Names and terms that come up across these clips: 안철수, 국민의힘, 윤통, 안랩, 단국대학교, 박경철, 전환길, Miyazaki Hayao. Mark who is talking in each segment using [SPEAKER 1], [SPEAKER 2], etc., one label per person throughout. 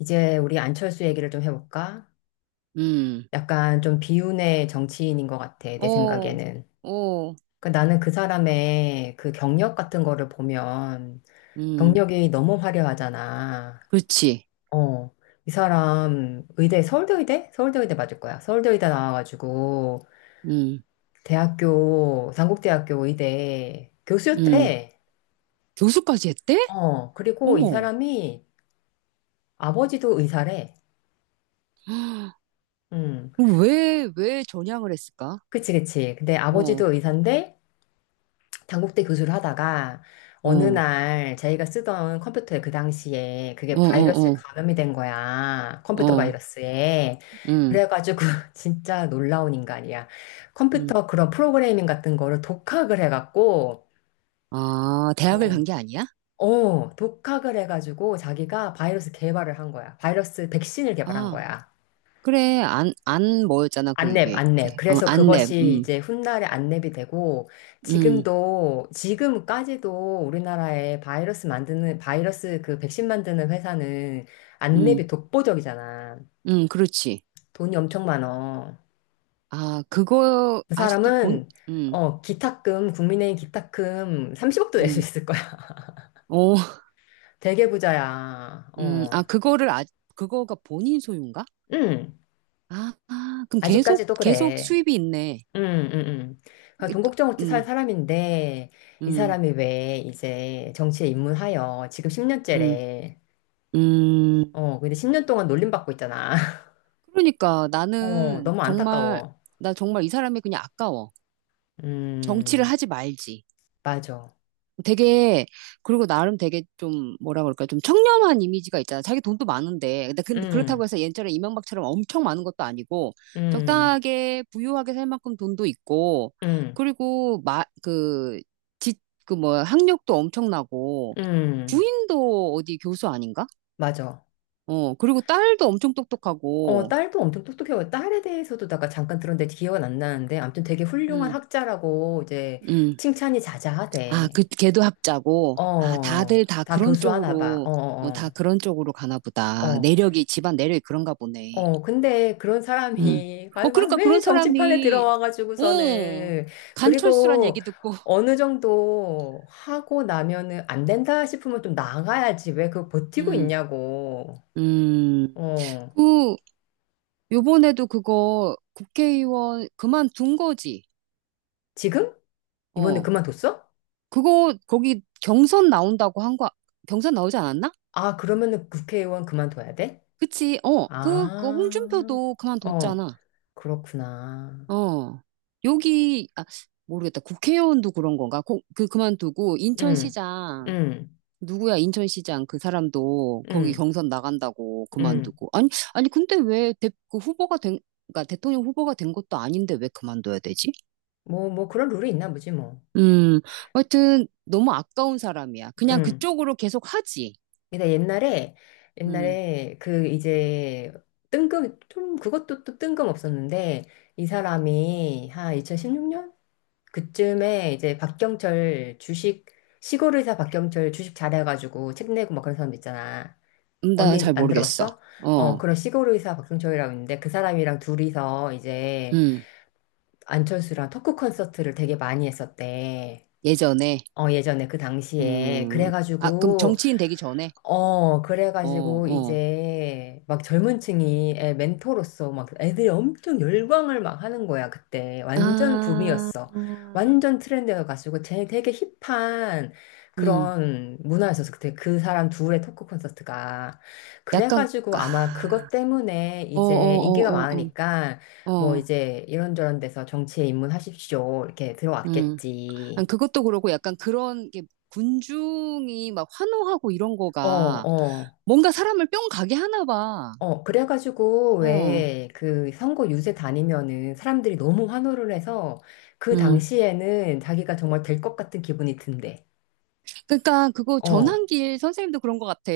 [SPEAKER 1] 이제 우리 안철수 얘기를 좀 해볼까?
[SPEAKER 2] 음,
[SPEAKER 1] 약간 좀 비운의 정치인인 것 같아, 내
[SPEAKER 2] 오,
[SPEAKER 1] 생각에는.
[SPEAKER 2] 오,
[SPEAKER 1] 나는 그 사람의 그 경력 같은 거를 보면
[SPEAKER 2] 음,
[SPEAKER 1] 경력이 너무 화려하잖아.
[SPEAKER 2] 그렇지.
[SPEAKER 1] 어, 이 사람 의대, 서울대 의대? 서울대 의대 맞을 거야. 서울대 의대 나와가지고
[SPEAKER 2] 음,
[SPEAKER 1] 대학교, 단국대학교 의대
[SPEAKER 2] 음.
[SPEAKER 1] 교수였대.
[SPEAKER 2] 교수까지 했대?
[SPEAKER 1] 그리고 이
[SPEAKER 2] 어머.
[SPEAKER 1] 사람이 아버지도 의사래. 음,
[SPEAKER 2] 그럼 왜 전향을 했을까?
[SPEAKER 1] 그치, 그치. 근데
[SPEAKER 2] 어,
[SPEAKER 1] 아버지도 의사인데 단국대 교수를 하다가
[SPEAKER 2] 어,
[SPEAKER 1] 어느
[SPEAKER 2] 어,
[SPEAKER 1] 날 자기가 쓰던 컴퓨터에 그 당시에 그게
[SPEAKER 2] 어,
[SPEAKER 1] 바이러스에
[SPEAKER 2] 어,
[SPEAKER 1] 감염이 된 거야. 컴퓨터
[SPEAKER 2] 어,
[SPEAKER 1] 바이러스에.
[SPEAKER 2] 음,
[SPEAKER 1] 그래가지고 진짜 놀라운 인간이야.
[SPEAKER 2] 음.
[SPEAKER 1] 컴퓨터 그런 프로그래밍 같은 거를 독학을 해갖고,
[SPEAKER 2] 아, 대학을
[SPEAKER 1] 어,
[SPEAKER 2] 간 게 아니야?
[SPEAKER 1] 독학을 해가지고 자기가 바이러스 개발을 한 거야. 바이러스 백신을 개발한
[SPEAKER 2] 아,
[SPEAKER 1] 거야.
[SPEAKER 2] 그래. 안 뭐였잖아, 그
[SPEAKER 1] 안랩,
[SPEAKER 2] 이게. 그,
[SPEAKER 1] 안랩.
[SPEAKER 2] 어,
[SPEAKER 1] 그래서
[SPEAKER 2] 안랩,
[SPEAKER 1] 그것이 이제 훗날에 안랩이 되고,
[SPEAKER 2] 음,
[SPEAKER 1] 지금도, 지금까지도 우리나라에 바이러스 만드는, 바이러스 그 백신 만드는 회사는
[SPEAKER 2] 음,
[SPEAKER 1] 안랩이 독보적이잖아.
[SPEAKER 2] 그렇지.
[SPEAKER 1] 돈이 엄청 많어.
[SPEAKER 2] 아, 그거,
[SPEAKER 1] 그
[SPEAKER 2] 아직도 본,
[SPEAKER 1] 사람은,
[SPEAKER 2] 음,
[SPEAKER 1] 기탁금, 국민의힘 기탁금 30억도 낼 수
[SPEAKER 2] 음,
[SPEAKER 1] 있을 거야.
[SPEAKER 2] 오,
[SPEAKER 1] 되게 부자야. 어.
[SPEAKER 2] 아, 그거를, 아, 그거가 본인 소유인가?
[SPEAKER 1] 응,
[SPEAKER 2] 아, 아, 그럼 계속,
[SPEAKER 1] 아직까지도
[SPEAKER 2] 계속
[SPEAKER 1] 그래.
[SPEAKER 2] 수입이 있네.
[SPEAKER 1] 음, 음, 음. 그러니까
[SPEAKER 2] 이 또-
[SPEAKER 1] 동국정우치 살
[SPEAKER 2] 음,
[SPEAKER 1] 사람인데 이
[SPEAKER 2] 음,
[SPEAKER 1] 사람이 왜 이제 정치에 입문하여 지금
[SPEAKER 2] 음,
[SPEAKER 1] 10년째래.
[SPEAKER 2] 음.
[SPEAKER 1] 근데 10년 동안 놀림받고 있잖아.
[SPEAKER 2] 그러니까 나는
[SPEAKER 1] 너무
[SPEAKER 2] 정말,
[SPEAKER 1] 안타까워.
[SPEAKER 2] 나 정말 이 사람이 그냥 아까워. 정치를
[SPEAKER 1] 음,
[SPEAKER 2] 하지 말지.
[SPEAKER 1] 맞아.
[SPEAKER 2] 되게 그리고 나름 되게 좀 뭐라 그럴까 좀 청렴한 이미지가 있잖아. 자기 돈도 많은데 근데 그렇다고
[SPEAKER 1] 음,
[SPEAKER 2] 해서 옛날에 이명박처럼 엄청 많은 것도 아니고
[SPEAKER 1] 음,
[SPEAKER 2] 적당하게 부유하게 살 만큼 돈도 있고
[SPEAKER 1] 음,
[SPEAKER 2] 그리고 마그지그뭐 학력도 엄청나고
[SPEAKER 1] 음,
[SPEAKER 2] 부인도 어디 교수 아닌가?
[SPEAKER 1] 맞아.
[SPEAKER 2] 어 그리고 딸도 엄청 똑똑하고
[SPEAKER 1] 딸도 엄청 똑똑해요. 딸에 대해서도 내가 잠깐 들었는데 기억은 안 나는데 아무튼 되게 훌륭한
[SPEAKER 2] 음
[SPEAKER 1] 학자라고 이제
[SPEAKER 2] 음.
[SPEAKER 1] 칭찬이
[SPEAKER 2] 아, 그,
[SPEAKER 1] 자자하대.
[SPEAKER 2] 걔도 합자고. 아, 다들 다
[SPEAKER 1] 다
[SPEAKER 2] 그런
[SPEAKER 1] 교수하나 봐.
[SPEAKER 2] 쪽으로, 어, 다 그런 쪽으로 가나
[SPEAKER 1] 어.
[SPEAKER 2] 보다.
[SPEAKER 1] 어.
[SPEAKER 2] 내력이, 집안 내력이 그런가 보네.
[SPEAKER 1] 근데 그런
[SPEAKER 2] 음.
[SPEAKER 1] 사람이 아,
[SPEAKER 2] 어,
[SPEAKER 1] 막
[SPEAKER 2] 그러니까
[SPEAKER 1] 왜
[SPEAKER 2] 그런
[SPEAKER 1] 정치판에
[SPEAKER 2] 사람이, 어,
[SPEAKER 1] 들어와가지고서는
[SPEAKER 2] 간철수란
[SPEAKER 1] 그리고
[SPEAKER 2] 얘기 듣고,
[SPEAKER 1] 어느 정도 하고 나면은 안 된다 싶으면 좀 나가야지 왜 그거 버티고
[SPEAKER 2] 음,
[SPEAKER 1] 있냐고.
[SPEAKER 2] 음.
[SPEAKER 1] 어,
[SPEAKER 2] 그, 요번에도 그거 국회의원 그만둔 거지.
[SPEAKER 1] 지금? 이번에
[SPEAKER 2] 어,
[SPEAKER 1] 그만뒀어?
[SPEAKER 2] 그거, 거기 경선 나온다고 한 거, 경선 나오지 않았나?
[SPEAKER 1] 아, 그러면은 국회의원 그만둬야 돼?
[SPEAKER 2] 그치, 어, 그, 그
[SPEAKER 1] 아,
[SPEAKER 2] 홍준표도
[SPEAKER 1] 어,
[SPEAKER 2] 그만뒀잖아.
[SPEAKER 1] 그렇구나.
[SPEAKER 2] 어. 여기, 아, 모르겠다. 국회의원도 그런 건가? 고- 그, 그만두고,
[SPEAKER 1] 응,
[SPEAKER 2] 인천시장,
[SPEAKER 1] 응,
[SPEAKER 2] 누구야, 인천시장, 그 사람도 거기
[SPEAKER 1] 응,
[SPEAKER 2] 경선 나간다고
[SPEAKER 1] 응.
[SPEAKER 2] 그만두고. 아니, 아니, 근데 왜 대, 그 후보가 된, 그러니까 대통령 후보가 된 것도 아닌데 왜 그만둬야 되지?
[SPEAKER 1] 뭐, 뭐 그런 룰이 있나 보지 뭐.
[SPEAKER 2] 음, 하여튼, 너무 아까운 사람이야. 그냥
[SPEAKER 1] 응.
[SPEAKER 2] 그쪽으로 계속 하지.
[SPEAKER 1] 내가 옛날에
[SPEAKER 2] 음,
[SPEAKER 1] 옛날에 그 이제 뜬금 좀 그것도 또 뜬금없었는데 이 사람이 한 2016년 그쯤에 이제 박경철 주식 시골 의사 박경철 주식 잘해가지고 책 내고 막 그런 사람 있잖아. 언니
[SPEAKER 2] 나잘
[SPEAKER 1] 안
[SPEAKER 2] 모르겠어.
[SPEAKER 1] 들어봤어? 어
[SPEAKER 2] 어,
[SPEAKER 1] 그런 시골 의사 박경철이라고 있는데 그 사람이랑 둘이서 이제
[SPEAKER 2] 음,
[SPEAKER 1] 안철수랑 토크 콘서트를 되게 많이 했었대.
[SPEAKER 2] 예전에,
[SPEAKER 1] 어 예전에 그 당시에
[SPEAKER 2] 음, 아, 그럼
[SPEAKER 1] 그래가지고
[SPEAKER 2] 정치인 되기 전에? 어,
[SPEAKER 1] 그래가지고
[SPEAKER 2] 어.
[SPEAKER 1] 이제 막 젊은 층이 애 멘토로서 막 애들이 엄청 열광을 막 하는 거야, 그때. 완전
[SPEAKER 2] 아,
[SPEAKER 1] 붐이었어. 완전 트렌드여가지고 쟤 되게 힙한
[SPEAKER 2] 음,
[SPEAKER 1] 그런 문화였었어. 그때 그 사람 둘의 토크 콘서트가.
[SPEAKER 2] 약간,
[SPEAKER 1] 그래가지고 아마 그것
[SPEAKER 2] 아,
[SPEAKER 1] 때문에
[SPEAKER 2] 어, 어,
[SPEAKER 1] 이제 인기가
[SPEAKER 2] 어, 어,
[SPEAKER 1] 많으니까
[SPEAKER 2] 어,
[SPEAKER 1] 뭐
[SPEAKER 2] 어,
[SPEAKER 1] 이제 이런저런 데서 정치에 입문하십시오. 이렇게
[SPEAKER 2] 음. 아니,
[SPEAKER 1] 들어왔겠지.
[SPEAKER 2] 그것도 그러고 약간 그런 게 군중이 막 환호하고 이런
[SPEAKER 1] 어,
[SPEAKER 2] 거가
[SPEAKER 1] 어.
[SPEAKER 2] 뭔가 사람을 뿅 가게 하나 봐.
[SPEAKER 1] 어, 그래가지고,
[SPEAKER 2] 어,
[SPEAKER 1] 왜, 그, 선거 유세 다니면은 사람들이 너무 환호를 해서 그
[SPEAKER 2] 음.
[SPEAKER 1] 당시에는 자기가 정말 될 것 같은 기분이 든대.
[SPEAKER 2] 그러니까 그거
[SPEAKER 1] 어,
[SPEAKER 2] 전환길 선생님도 그런 것 같아.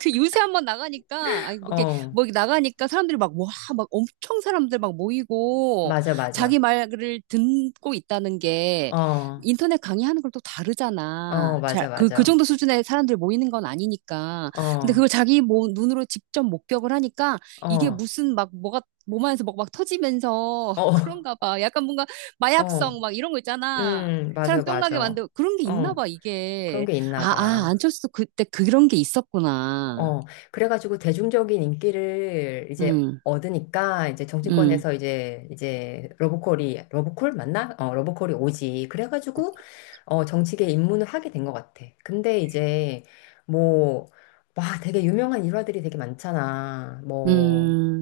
[SPEAKER 2] 그 요새 한번 나가니까 아니 뭐 이게
[SPEAKER 1] 어,
[SPEAKER 2] 뭐 이렇게 나가니까 사람들이 막 와 막 엄청 사람들 막 모이고
[SPEAKER 1] 맞아,
[SPEAKER 2] 자기
[SPEAKER 1] 맞아.
[SPEAKER 2] 말을 듣고 있다는 게
[SPEAKER 1] 어,
[SPEAKER 2] 인터넷 강의하는 걸 또 다르잖아. 잘
[SPEAKER 1] 맞아,
[SPEAKER 2] 그, 그
[SPEAKER 1] 맞아.
[SPEAKER 2] 정도 수준의 사람들 모이는 건 아니니까. 근데
[SPEAKER 1] 어,
[SPEAKER 2] 그걸 자기 뭐 눈으로 직접 목격을 하니까 이게
[SPEAKER 1] 어,
[SPEAKER 2] 무슨 막 뭐가 몸 안에서 막 터지면서
[SPEAKER 1] 어,
[SPEAKER 2] 그런가 봐. 약간 뭔가 마약성
[SPEAKER 1] 어,
[SPEAKER 2] 막 이런 거 있잖아. 사람
[SPEAKER 1] 맞아,
[SPEAKER 2] 뿅 가게
[SPEAKER 1] 맞아.
[SPEAKER 2] 만들고 그런 게 있나 봐,
[SPEAKER 1] 어, 그런
[SPEAKER 2] 이게.
[SPEAKER 1] 게 있나
[SPEAKER 2] 아, 아,
[SPEAKER 1] 봐.
[SPEAKER 2] 안철수도 그때 그런 게 있었구나.
[SPEAKER 1] 어, 그래가지고 대중적인 인기를 이제
[SPEAKER 2] 응,
[SPEAKER 1] 얻으니까 이제
[SPEAKER 2] 응,
[SPEAKER 1] 정치권에서 이제 러브콜이 러브콜 맞나? 어, 러브콜이 오지. 그래가지고 정치계에 입문을 하게 된 것 같아. 근데 이제 뭐 와, 되게 유명한 일화들이 되게 많잖아. 뭐
[SPEAKER 2] 음,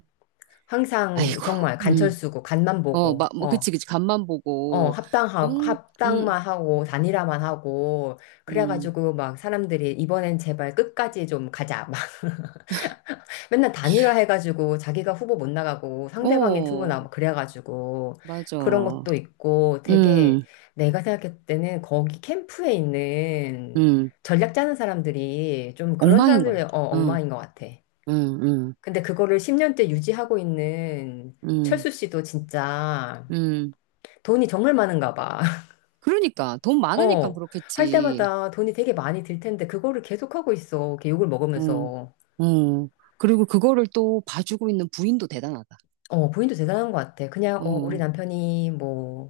[SPEAKER 1] 항상
[SPEAKER 2] 아이고,
[SPEAKER 1] 정말 간철
[SPEAKER 2] 응.
[SPEAKER 1] 쓰고 간만
[SPEAKER 2] 어,
[SPEAKER 1] 보고
[SPEAKER 2] 막, 뭐,
[SPEAKER 1] 어.
[SPEAKER 2] 그치, 그치, 간만
[SPEAKER 1] 어,
[SPEAKER 2] 보고,
[SPEAKER 1] 합당하고,
[SPEAKER 2] 멍, 응,
[SPEAKER 1] 합당만 하고, 단일화만 하고,
[SPEAKER 2] 응.
[SPEAKER 1] 그래가지고 막 사람들이 이번엔 제발 끝까지 좀 가자. 맨날 단일화 해가지고 자기가 후보 못 나가고 상대방이 후보
[SPEAKER 2] 어,
[SPEAKER 1] 나오고 그래가지고
[SPEAKER 2] 맞아.
[SPEAKER 1] 그런 것도 있고 되게
[SPEAKER 2] 응,
[SPEAKER 1] 내가 생각할 때는 거기 캠프에 있는
[SPEAKER 2] 응.
[SPEAKER 1] 전략 짜는 사람들이 좀 그런
[SPEAKER 2] 엉망인 거야.
[SPEAKER 1] 사람들의
[SPEAKER 2] 응,
[SPEAKER 1] 엉망인 것 같아.
[SPEAKER 2] 응, 응,
[SPEAKER 1] 근데 그거를 10년째 유지하고 있는
[SPEAKER 2] 응,
[SPEAKER 1] 철수 씨도 진짜
[SPEAKER 2] 응.
[SPEAKER 1] 돈이 정말 많은가 봐.
[SPEAKER 2] 그러니까, 돈 많으니까
[SPEAKER 1] 어, 할
[SPEAKER 2] 그렇겠지.
[SPEAKER 1] 때마다 돈이 되게 많이 들 텐데 그거를 계속하고 있어. 이렇게 욕을
[SPEAKER 2] 응,
[SPEAKER 1] 먹으면서.
[SPEAKER 2] 응. 그리고 그거를 또 봐주고 있는 부인도 대단하다.
[SPEAKER 1] 본인도 대단한 것 같아. 그냥, 우리
[SPEAKER 2] 어,
[SPEAKER 1] 남편이 뭐,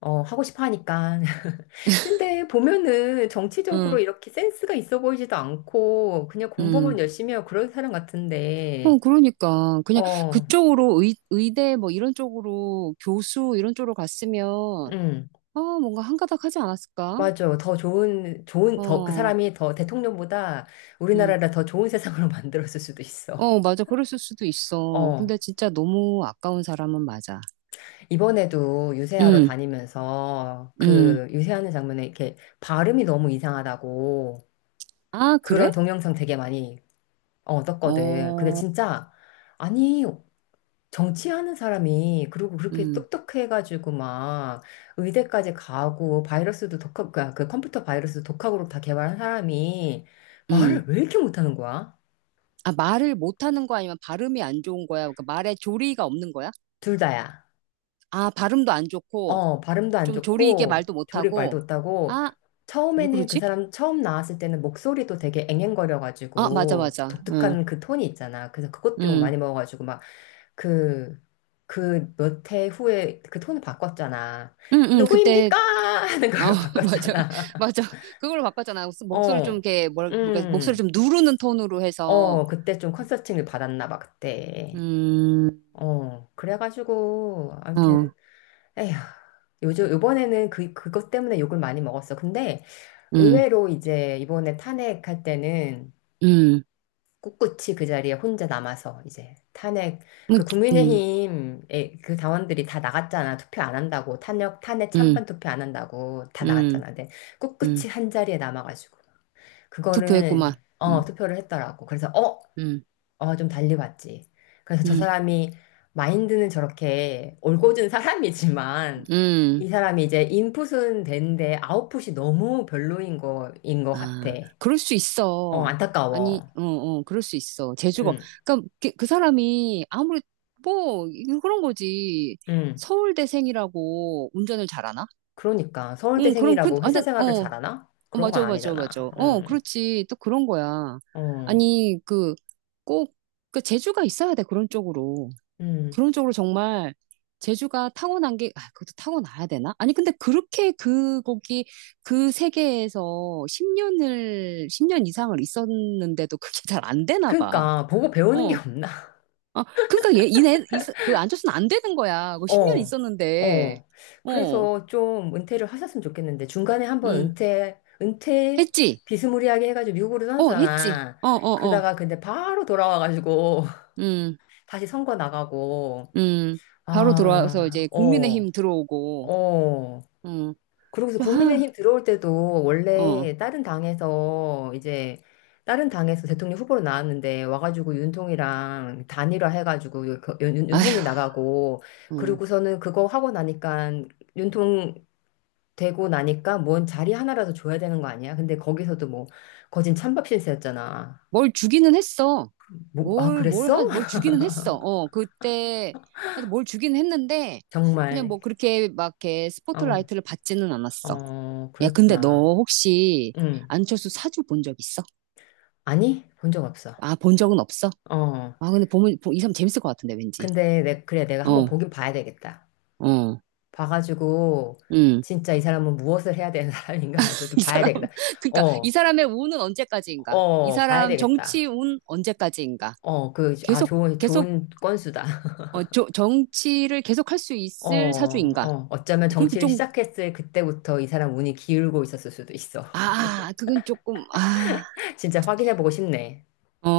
[SPEAKER 1] 하고 싶어 하니까. 근데 보면은 정치적으로
[SPEAKER 2] 응,
[SPEAKER 1] 이렇게 센스가 있어 보이지도 않고, 그냥
[SPEAKER 2] 응.
[SPEAKER 1] 공부만 열심히 하고 그런 사람 같은데,
[SPEAKER 2] 어, 그러니까. 그냥
[SPEAKER 1] 어,
[SPEAKER 2] 그쪽으로 의, 의대 뭐 이런 쪽으로 교수 이런 쪽으로 갔으면,
[SPEAKER 1] 음,
[SPEAKER 2] 아, 뭔가 한가닥 하지 않았을까?
[SPEAKER 1] 맞아. 더 좋은, 좋은, 더, 그
[SPEAKER 2] 어,
[SPEAKER 1] 사람이 더 대통령보다
[SPEAKER 2] 응
[SPEAKER 1] 우리나라를 더 좋은 세상으로 만들었을 수도 있어.
[SPEAKER 2] 어, 맞아. 그랬을 수도 있어.
[SPEAKER 1] 어,
[SPEAKER 2] 근데 진짜 너무 아까운 사람은 맞아.
[SPEAKER 1] 이번에도 유세하러
[SPEAKER 2] 응
[SPEAKER 1] 다니면서
[SPEAKER 2] 응
[SPEAKER 1] 그 유세하는 장면에 이렇게 발음이 너무 이상하다고
[SPEAKER 2] 아, 그래?
[SPEAKER 1] 그런 동영상 되게 많이, 떴거든. 근데
[SPEAKER 2] 어,
[SPEAKER 1] 진짜, 아니, 정치하는 사람이 그리고
[SPEAKER 2] 응
[SPEAKER 1] 그렇게 똑똑해가지고 막 의대까지 가고 바이러스도 독학 그그 컴퓨터 바이러스도 독학으로 다 개발한 사람이
[SPEAKER 2] 응
[SPEAKER 1] 말을 왜 이렇게 못하는 거야?
[SPEAKER 2] 아, 말을 못하는 거 아니면 발음이 안 좋은 거야? 그러니까 말에 조리가 없는 거야?
[SPEAKER 1] 둘 다야.
[SPEAKER 2] 아, 발음도 안 좋고,
[SPEAKER 1] 어 발음도 안
[SPEAKER 2] 좀 조리 있게
[SPEAKER 1] 좋고
[SPEAKER 2] 말도
[SPEAKER 1] 조리
[SPEAKER 2] 못하고,
[SPEAKER 1] 말도 못하고
[SPEAKER 2] 아, 왜
[SPEAKER 1] 처음에는 그
[SPEAKER 2] 그러지?
[SPEAKER 1] 사람 처음 나왔을 때는 목소리도 되게
[SPEAKER 2] 아, 맞아,
[SPEAKER 1] 앵앵거려가지고
[SPEAKER 2] 맞아. 응,
[SPEAKER 1] 독특한 그 톤이 있잖아. 그래서 그것 좀
[SPEAKER 2] 응.
[SPEAKER 1] 많이 먹어가지고 그, 그 몇 해 후에 그 톤을 바꿨잖아.
[SPEAKER 2] 응응 그때
[SPEAKER 1] 누구입니까? 하는
[SPEAKER 2] 어
[SPEAKER 1] 걸로
[SPEAKER 2] 맞아
[SPEAKER 1] 바꿨잖아.
[SPEAKER 2] 맞아 그걸로 바꿨잖아 목소리 좀
[SPEAKER 1] 어,
[SPEAKER 2] 이렇게 뭘 뭐가 목소리
[SPEAKER 1] 음,
[SPEAKER 2] 좀 누르는 톤으로 해서
[SPEAKER 1] 그때 좀 컨설팅을 받았나 봐, 그때. 그래가지고, 아무튼, 에휴, 요즘, 요번에는 그, 그것 때문에 욕을 많이 먹었어. 근데 의외로 이제 이번에 탄핵할 때는
[SPEAKER 2] 음어음음음음음음음
[SPEAKER 1] 꿋꿋이 그 자리에 혼자 남아서 이제 탄핵 그 국민의힘 의 그 당원들이 다 나갔잖아. 투표 안 한다고 탄핵 탄핵 찬반 투표 안 한다고 다 나갔잖아. 근데 꿋꿋이 한 자리에 남아가지고 그거는
[SPEAKER 2] 투표했구만
[SPEAKER 1] 어 투표를 했더라고. 그래서 어어 좀 달리 봤지. 그래서 저
[SPEAKER 2] 음음음음아
[SPEAKER 1] 사람이 마인드는 저렇게 올곧은 사람이지만 이 사람이 이제 인풋은 되는데 아웃풋이 너무 별로인 거인 거 같아.
[SPEAKER 2] 그럴 수 있어 아니
[SPEAKER 1] 안타까워.
[SPEAKER 2] 어어 그럴 수 있어
[SPEAKER 1] 응
[SPEAKER 2] 재주가 그러니까 그 사람이 아무리 뭐 이거 그런 거지
[SPEAKER 1] 응.
[SPEAKER 2] 서울대생이라고 운전을 잘하나?
[SPEAKER 1] 그러니까
[SPEAKER 2] 응, 그럼 그
[SPEAKER 1] 서울대생이라고 회사
[SPEAKER 2] 완전
[SPEAKER 1] 생활을 잘하나?
[SPEAKER 2] 어,
[SPEAKER 1] 그런 건
[SPEAKER 2] 맞아, 맞아,
[SPEAKER 1] 아니잖아.
[SPEAKER 2] 맞아. 어,
[SPEAKER 1] 응,
[SPEAKER 2] 그렇지. 또 그런 거야.
[SPEAKER 1] 어,
[SPEAKER 2] 아니, 그, 꼭, 그, 재주가 있어야 돼, 그런 쪽으로.
[SPEAKER 1] 음.
[SPEAKER 2] 그런 쪽으로 정말, 재주가 타고난 게, 아, 그것도 타고나야 되나? 아니, 근데 그렇게 그 거기 그 세계에서 10년을, 10년 이상을 있었는데도 그게 잘 안 되나 봐.
[SPEAKER 1] 그러니까 보고 배우는 게
[SPEAKER 2] 어.
[SPEAKER 1] 없나?
[SPEAKER 2] 아, 그러니까 얘, 이네, 이, 사- 그, 앉았으면 안 되는 거야. 그 10년
[SPEAKER 1] 어,
[SPEAKER 2] 있었는데.
[SPEAKER 1] 어.
[SPEAKER 2] 어,
[SPEAKER 1] 그래서 좀 은퇴를 하셨으면 좋겠는데 중간에 한번
[SPEAKER 2] 음
[SPEAKER 1] 은퇴, 은퇴
[SPEAKER 2] 했지?
[SPEAKER 1] 비스무리하게 해가지고 미국으로
[SPEAKER 2] 어, 했지?
[SPEAKER 1] 떠났잖아.
[SPEAKER 2] 어, 어, 어.
[SPEAKER 1] 그러다가 근데 바로 돌아와가지고
[SPEAKER 2] 음
[SPEAKER 1] 다시 선거 나가고
[SPEAKER 2] 음, 바로 들어와서
[SPEAKER 1] 아,
[SPEAKER 2] 이제 국민의힘 들어오고,
[SPEAKER 1] 어.
[SPEAKER 2] 음,
[SPEAKER 1] 그러고서
[SPEAKER 2] 좀 하,
[SPEAKER 1] 국민의힘 들어올 때도
[SPEAKER 2] 어,
[SPEAKER 1] 원래 다른 당에서 이제 다른 당에서 대통령 후보로 나왔는데 와가지고 윤통이랑 단일화 해가지고 그
[SPEAKER 2] 아,
[SPEAKER 1] 윤통이 나가고
[SPEAKER 2] 음,
[SPEAKER 1] 그러고서는 그거 하고 나니까 윤통 되고 나니까 뭔 자리 하나라도 줘야 되는 거 아니야? 근데 거기서도 뭐 거진 찬밥 신세였잖아.
[SPEAKER 2] 뭘 주기는 했어.
[SPEAKER 1] 뭐, 아,
[SPEAKER 2] 뭘, 뭘
[SPEAKER 1] 그랬어?
[SPEAKER 2] 하, 뭘 주기는 했어. 어, 그때, 하여튼 뭘 주기는 했는데, 그냥
[SPEAKER 1] 정말.
[SPEAKER 2] 뭐 그렇게 막 이렇게
[SPEAKER 1] 어,
[SPEAKER 2] 스포트라이트를 받지는 않았어. 야, 근데 너
[SPEAKER 1] 그랬구나.
[SPEAKER 2] 혹시
[SPEAKER 1] 응.
[SPEAKER 2] 안철수 사주 본 적 있어?
[SPEAKER 1] 아니? 본 적 없어.
[SPEAKER 2] 아, 본 적은 없어?
[SPEAKER 1] 어.
[SPEAKER 2] 아, 근데 보면, 보- 이 사람 재밌을 것 같은데, 왠지.
[SPEAKER 1] 근데 내, 그래, 내가 한번
[SPEAKER 2] 어,
[SPEAKER 1] 보긴 봐야 되겠다.
[SPEAKER 2] 어,
[SPEAKER 1] 봐가지고
[SPEAKER 2] 응.
[SPEAKER 1] 진짜 이 사람은 무엇을 해야 되는 사람인가 좀
[SPEAKER 2] 이
[SPEAKER 1] 봐야
[SPEAKER 2] 사람,
[SPEAKER 1] 되겠다.
[SPEAKER 2] 그러니까 이
[SPEAKER 1] 어,
[SPEAKER 2] 사람의 운은 언제까지인가? 이
[SPEAKER 1] 봐야
[SPEAKER 2] 사람 정치
[SPEAKER 1] 되겠다.
[SPEAKER 2] 운 언제까지인가?
[SPEAKER 1] 아,
[SPEAKER 2] 계속,
[SPEAKER 1] 좋은,
[SPEAKER 2] 계속,
[SPEAKER 1] 좋은 건수다.
[SPEAKER 2] 어, 저- 정치를 계속 할 수 있을 사주인가?
[SPEAKER 1] 어쩌면
[SPEAKER 2] 어, 그리고
[SPEAKER 1] 정치를
[SPEAKER 2] 좀,
[SPEAKER 1] 시작했을 그때부터 이 사람 운이 기울고 있었을 수도 있어.
[SPEAKER 2] 아, 그건 조금, 아,
[SPEAKER 1] 진짜 확인해보고 싶네.
[SPEAKER 2] 어,